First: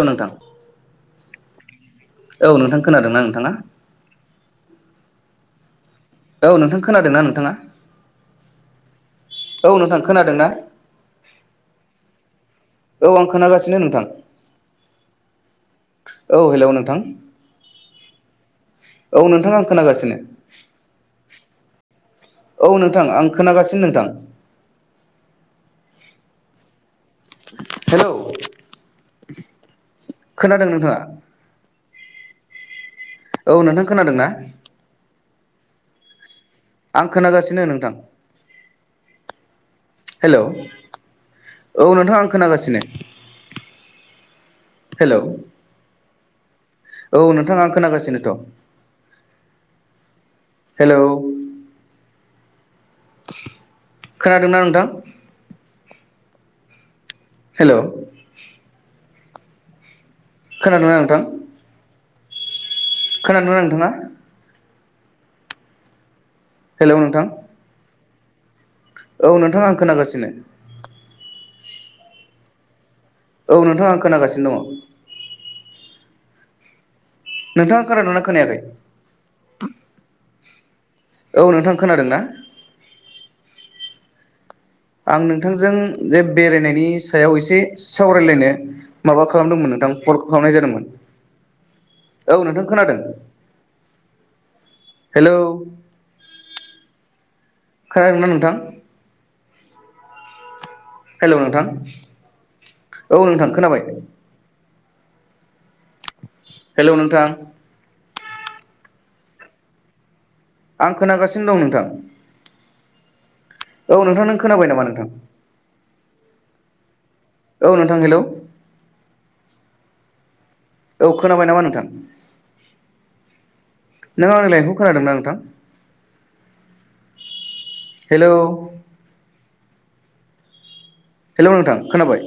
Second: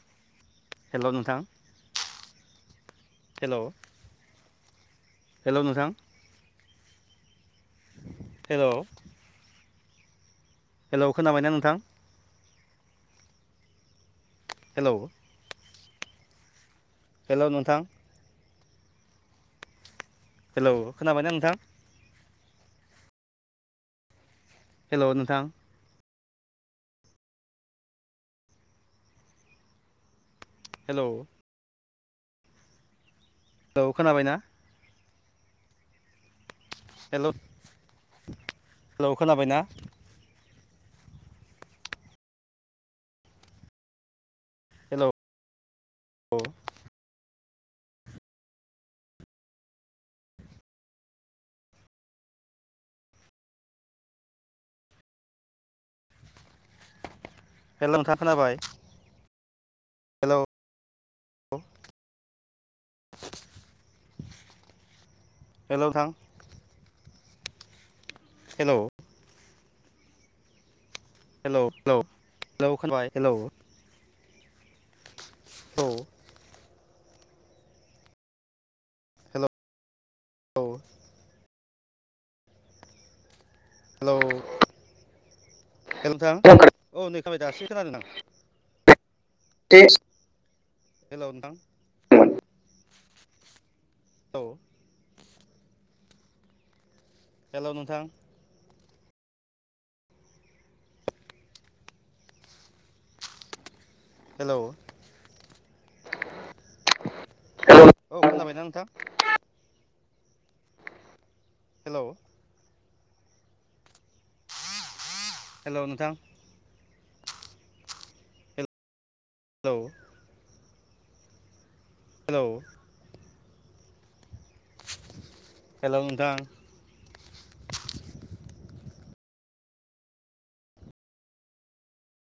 अ नोंथां। हेल' नोंथां औ नोंथां खोनादोंना नोंथाङा? हेलौ नोंथां औ नोंथां खोनादोंना नोंथाङा? औ नोंथां खोनादों ना? हेलौ खोनाबायना नोंथां? औ आं खोनागासिनो नोंथां। औ हेलौ नोंथ हेल' नोंथां औ नोंथां आं खोनागासिनो। हेल' खोनाबायना नोंथां? औ नोंथां आं खोनागासिनो नोंथां। हेल' नोंथां हेल' खोनादों नोंथाङा? औ नोंथां खोनादों ना? आं खोनागासिनो नोंथां। औ औ नोंथां आं खोनागासिनो। हेल' अ औ नोंथां आं खोनागासिनोथ' हेलौ खोनादोंना नोंथां? हेलौ हेल नोथां खोनाबाय खोनादोंना नोंथां खोनादों ना नोंथा हेल नोंथां हेल नोंथां हेलौ औ नोंथां आं खोनागासिनो हेल हेल हेल खोनाबाय औ नोंथाङा आं खोनागासिनो दङ द [inaudible] नोंथाङा खोनादोंना खोनायाखै हेल' औ औ नोंथां खोनादों ना हेल आं नोंथांजों बे बेरायनायनि सायाव एसे सावरायलायनो माबा खालामदोंमोन नों नोंथां कलखौ खालामनाय जादोंमोन हेल' नोंथां औ नोंथां खोनादों हेल खोनादोंना नोंथां हेलौ नोंथां औ नोंथां खोनाबाय हेल' हेल' नोंथां औ खोनाबायना नोंथां आं खोनागासिनो दं नोंथां औ नोंथां नों खोनाबाय नामा नोंथां औ नोंथां हेल हेलौ औ खोनाबाय नामा नोंथां हेल नों आंनि लाइरायनायखौ खोनादोंना नोंथां हेलौ हेल' नोंथां खोनाबाय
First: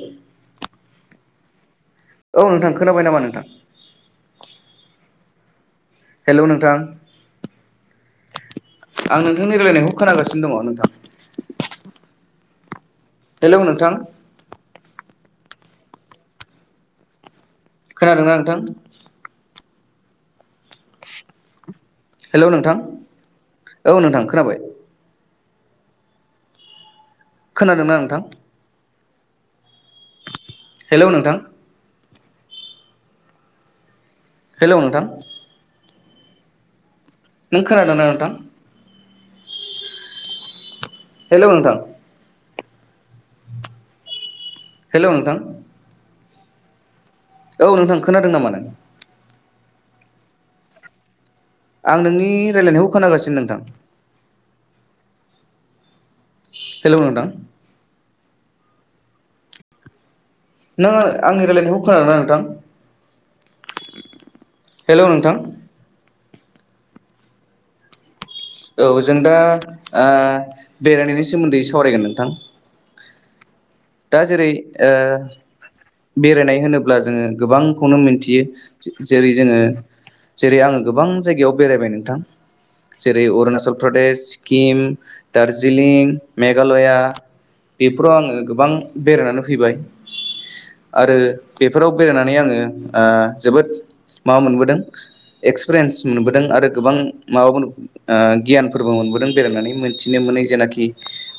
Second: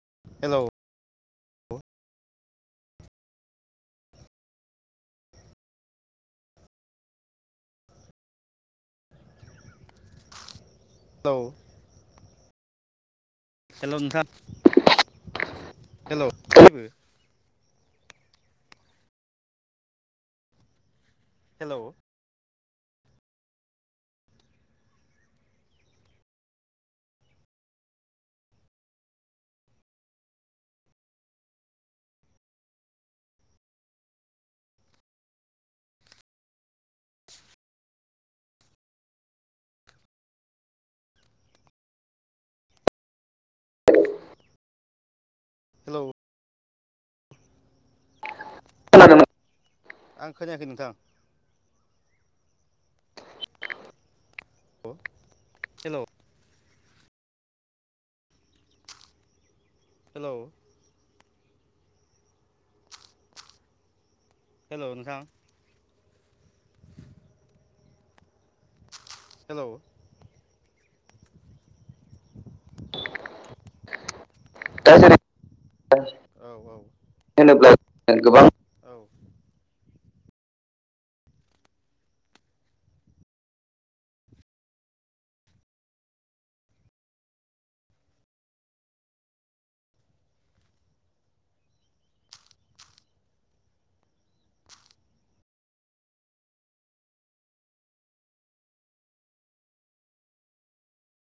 औ नोंथां खोनाबाय नामा नोंथां हेल' नोंथां आं नोंथांनि रायलायनायखौ खोनागासिनो दङ नोंथां हेल हेल' नोंथां हेल' बेबो खोनादोंना नोंथां हेल हेलौ नोंथां औ नोंथां खोनाबाय खोनादोंना नोंथां हेल' नोंथां हेलौ नोंथां नों खोनादोंना नोंथां हेलौ नोंथां [unintelligible] हेलौ नोंथां हेलौ औ नोंथां खोनादों नामा नों आं खोनायाखै नोंथां आं नोंनि रायलायनायखौ खोनागासिनो नोंथां हेलौ हेल' नोंथां। हेल' नों आंनि रायलाय नायखौ खोनादोंना नोंथां? हेल' नोंथां। औ जों दा ओ बेराय नायनि सोमोन्दै सावरायगोन नोंथां। दा जेरै जेरै ओ बेरायनाय होनोब्ला जोङो गोबां होनोब्ला खौनो मोनथियो गोबां जेरै जोङो जेरै आङो गोबां जायगायाव बेरायबाय नोंथां। जेरै अरुणाचल प्रदेश, सिकिम, दार्जिलिं, मेघालया बेफोराव आङो गोबां बेरायनानै फैबाय। आरो बेफोराव बेरायनानै आङो ओ जोबोद माबा मोनबोदों एक्स पिरियेन्स मोनबोदों आरो गोबां माबा ओन गियान फोरबो मोन मोनबोदों बेरायनानै मोनथिनो मोनै जेनाखि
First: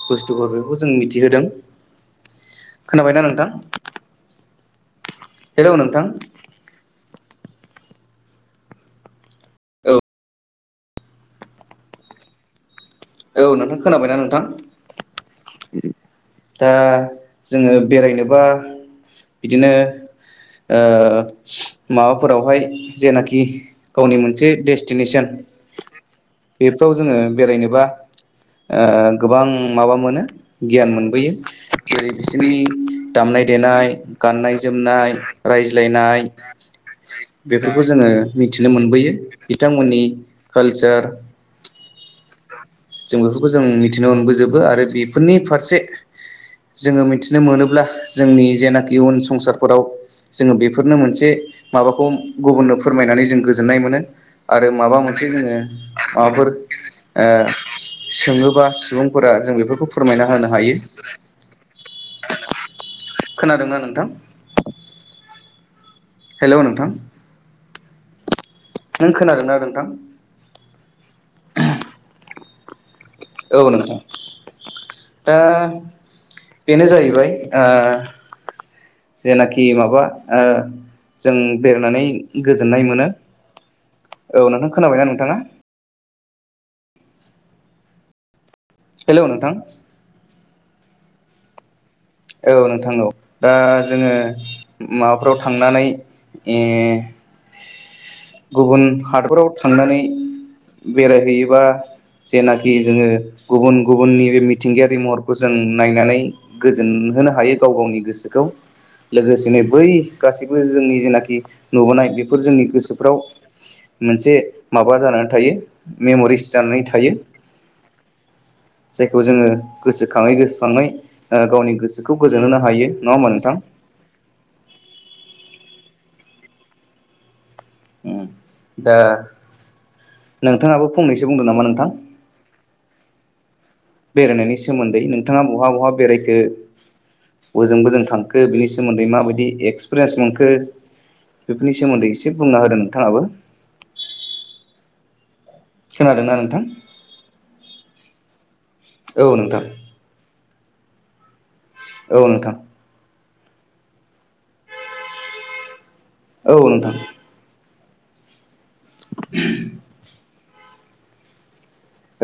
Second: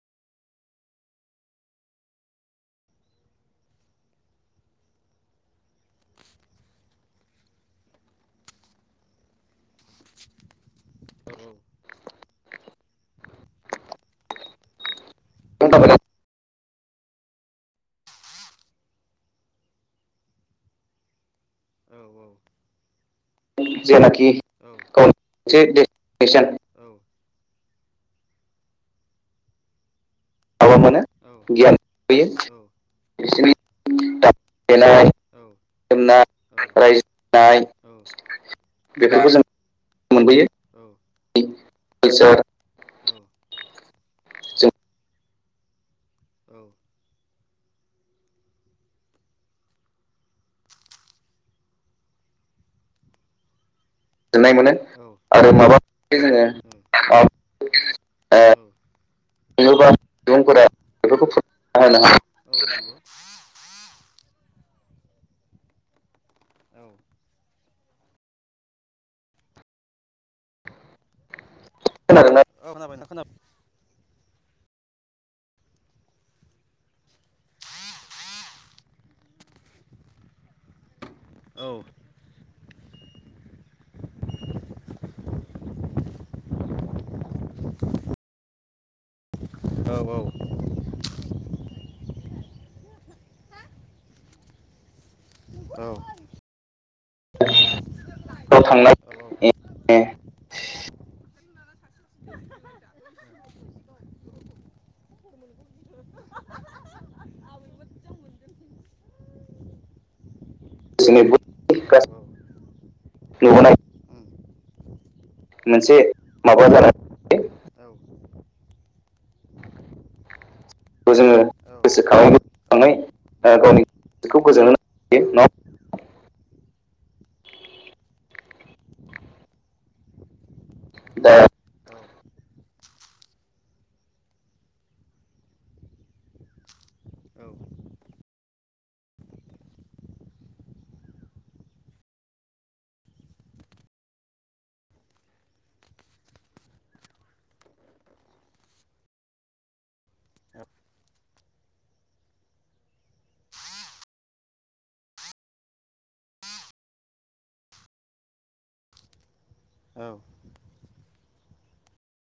बुसथु फोर बेखौ जों मिथिहोदों। खोनाबायना नोंथा? हेल' नोंथां। औ। औ नोंथां खोना बायनाा नोंथां? थाबाय दा जोङो बेरायनो बा बिदिनो ओ माबाफोराव हाय जेनाखि गावनि जेनाखि मोनसे डेस्टि गावनि नेसन मोनसे डेस्टिनेसन बेफोराव जोङो बेराय नोबा ओ गोबां माबा मोनो गियान मोनो। फयो गियान जेरै होयो बिसोरनि दामनाय बिसोरनि देनाय गाननाय देनाय जोमनाय जोमनाय रायज्लायनाय रायजो जानाय बेफोरखौ जोङो मिथिनो मोनबोयो बेफोरखौ जों बिथां मोननि कालसार एस [inaudible] जों बेफोरखौ जों मिथिनो मोनबो जोबो जों आरो बेफोरनि फारसे जोङो मिथिनो मोनोब्ला जोंनि जेनाखि उन संसार फोराव जोङो बेफोरनो मोनसे माबाखौ गुबुननो फोरमाय नानै जों गोजोननाय मोनो। गोजोननाय आरो मोनो माबा मोनसे आरो जोङो माबा मोनसे माबा फोर जोङो ओ सोङोबा सुबुंलफोरा जों नुयोबा बेफोरखौ फोरमायना होनो सुबुंफोरा हायो। बेफोरखौ फोरमायना खोनादोंना नोंथां [unintelligible] हेल' नोंथां। नों खोनादोंना नोंथां? खोनादोंना औ नोंथां। दा बेनो जाहैबाय ओ जेनाखि माबा ओ जों बेरायनानै गोजोननाय मोनो औ नोंथां खोना बायना नोंथाङा? हेल' नोंथां। औ नोंथां औ दा जोङो माबाफ्राव थांनानै इ बेयाव गुबुन थांनाय हादराव थांनानै बेराय हैयोबा जेनाखि जोङो गुबुन गुबुन नि बे मिथिंगायारि महरखौ जों नायनानै गो जोन होनो हायो गाव गावनि गोसोखौ। लोगोसेनो बै गासैबो जोंनि जेनाखि नुबोनाय बेफोर जोंनि गोसोफ्राव नुबोनाय मोनसे माबा जानानै थायो मोनसे मेम'रिस जानानै थायो। जायखौ जोङो गोसो खाङै गोसो खाङै खौ जोङो ओ गावनि गोसोखौ गोसोखाङै गोजोन होनो हायो मोजाङै नङा होनबा नोंथां? गावनि गोसोखौ गोजोनहोनो हायो नङा होमबा? ओम दा नोंथाङाबो फंनैसो दा बुंदों नामा नोंथां। बेराय नायनि सोमोन्दै नोंथाङा बहा बहा बेरायखो? बोजों बोजों थांखो बिनि सोमोन्दै माबायदि एक्सपिरियेन्स मोनखो बेफोरनि सोमोन्दै एसे बुंना होदों नोंथाङाबो खोनादोंना नोंथां औ नोंथां औ नोंथां औ नोंथां [inaudible]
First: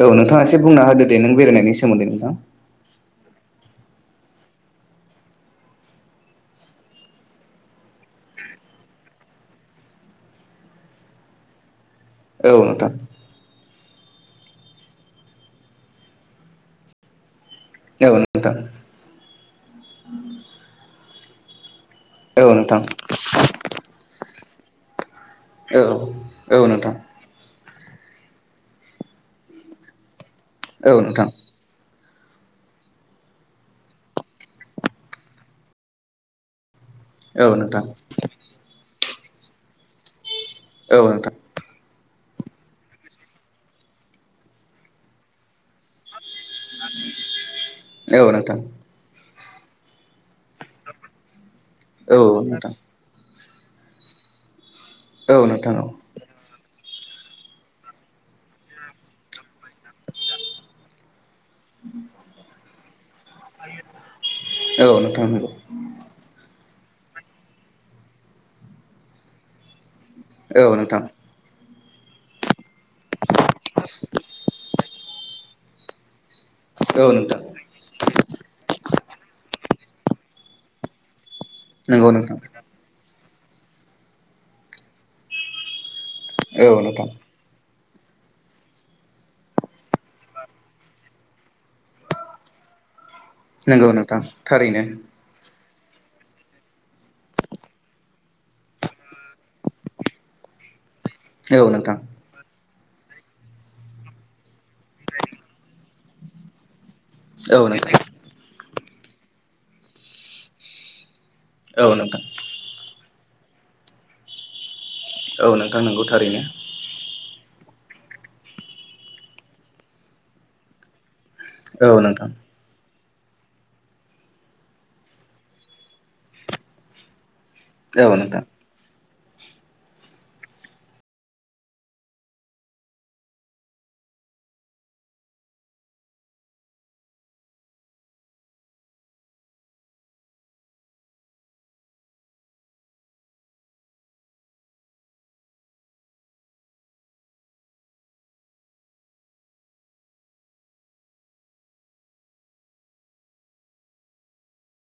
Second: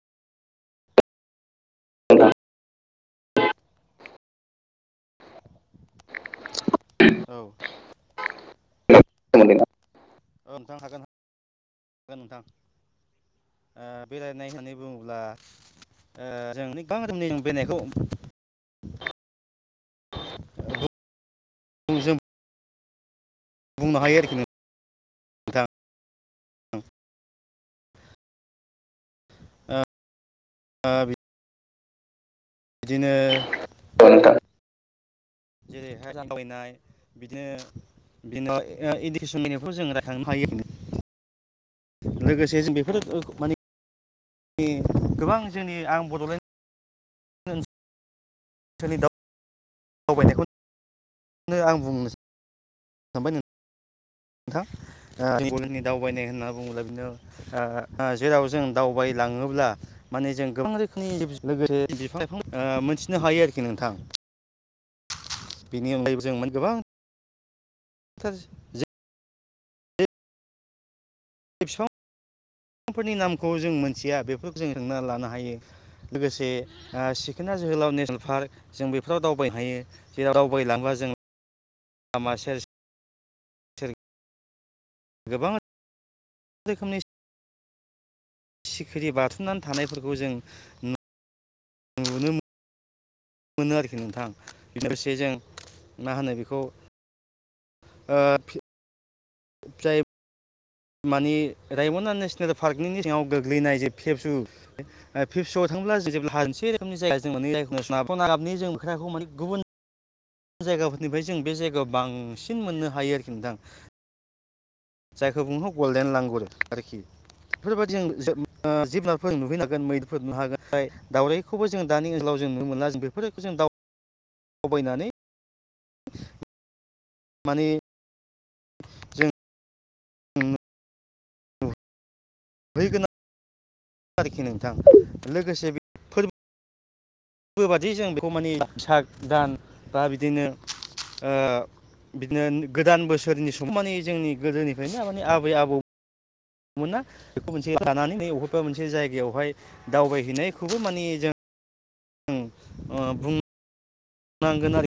औ नोंथाङा एसे बुंना होदो दे नों बेरायनायनि सोमोन्दै नोंथां औ नोंथां हागोन हागोन नोंथां ओ बेरायनाय होननानै बुङोब्ला ओ जों गोबां रोखोमनि बेरायनायखौ औ नोंथां औ नोंथां बुंनो हायो आरोखि नों ओ औ औ नोंथां ओ औ नोंथां बिदिनो औ नोंथां जेरैहाय दावबबायनाय औ बिदिनो नोंथां बिदिनो इदि [unintelligible] किसुमानखौ जों रायखांनो हायो औ नोंथां लोगोसे जों बेफोरो माने ओ गोबां जोंनि आं बड'लेण्ड औ नोंथां दावबायनायखौ आं बुंनो औ सानबाय नोंथां ओ नोंथां दावबायनाय होनना बुङोब्ला बिदिनो ओ जेराव जों दावबायलाङोब्ला माने जों गोबां रोखोमनि लोगोसे बिफां लाइफां मोनथिनो हायो आरोखि नोंथां औ नंगौ बेनि अनगायैबो जों गोबांथार औ नोंथां बिफांफोरनि नामखौ जों मोनथिया बेफोरखौ जों रोंनानै लानो हायो लोगोसे औ नोंथां सिखोना जोहोलाव नेसनेल पार्क जों बेफोराव दावबायनो हायो जेराव दावबायलांबा जों नोंगौ नोंथां गोबां औ नोंथां सिखिरि बाथुमनानै थानायफोरखौ जों नु नुनो मो मोनो नंगौ आरोखि नोंथां बे थारैनो लोगोसे जों मा होनो बिखौ ओ जायब मानि औ नोंथां रायमना नेसनेल पार्कनि सिङाव गोग्लैनाय जे फेबसु ओ फिबसुआव थांब्ला जेरैबो हानसे रोखोमनि जाया जों औ जाय नोंथां जों गाबनि जों मोख्राखौ माने गुबुन जायगाफोरनिफ्राय जों बे औ जायगायाव नोंथां बांसिन मोननो हायो आरोखि नोंथां जायखो औ बुंङो नोंथां नंगौ गल्डेन थारैनो लांगुर आरोखि बेफोरबायदि जों जि ओ जुनारफोर नुहैनो हागोन मैदेरफोर नुनो हागोन एमफाय दावरायखौबो जों औ दानि नोंथां ओनसोलाव जों नुनो मोनला जों बेफोरखौ जों दाव बायनानै औ नोंथां जों बैगोना आरोखि नोंथां लोगोसे बे फोरब बो बादि जों बेखौ माने साग दान बा बिदिनो ओ बिदिनो गोदान बोसोरनि समाव माने जोंनि गोदोनिफ्रायनो माने आबै आबौ मोना बेखौ मोनसे थानानै नै बबेबा मोनसे जायगायावहाय दावबायहैनायखौबो माने जों जों ओ बुं नांगोन आरोखि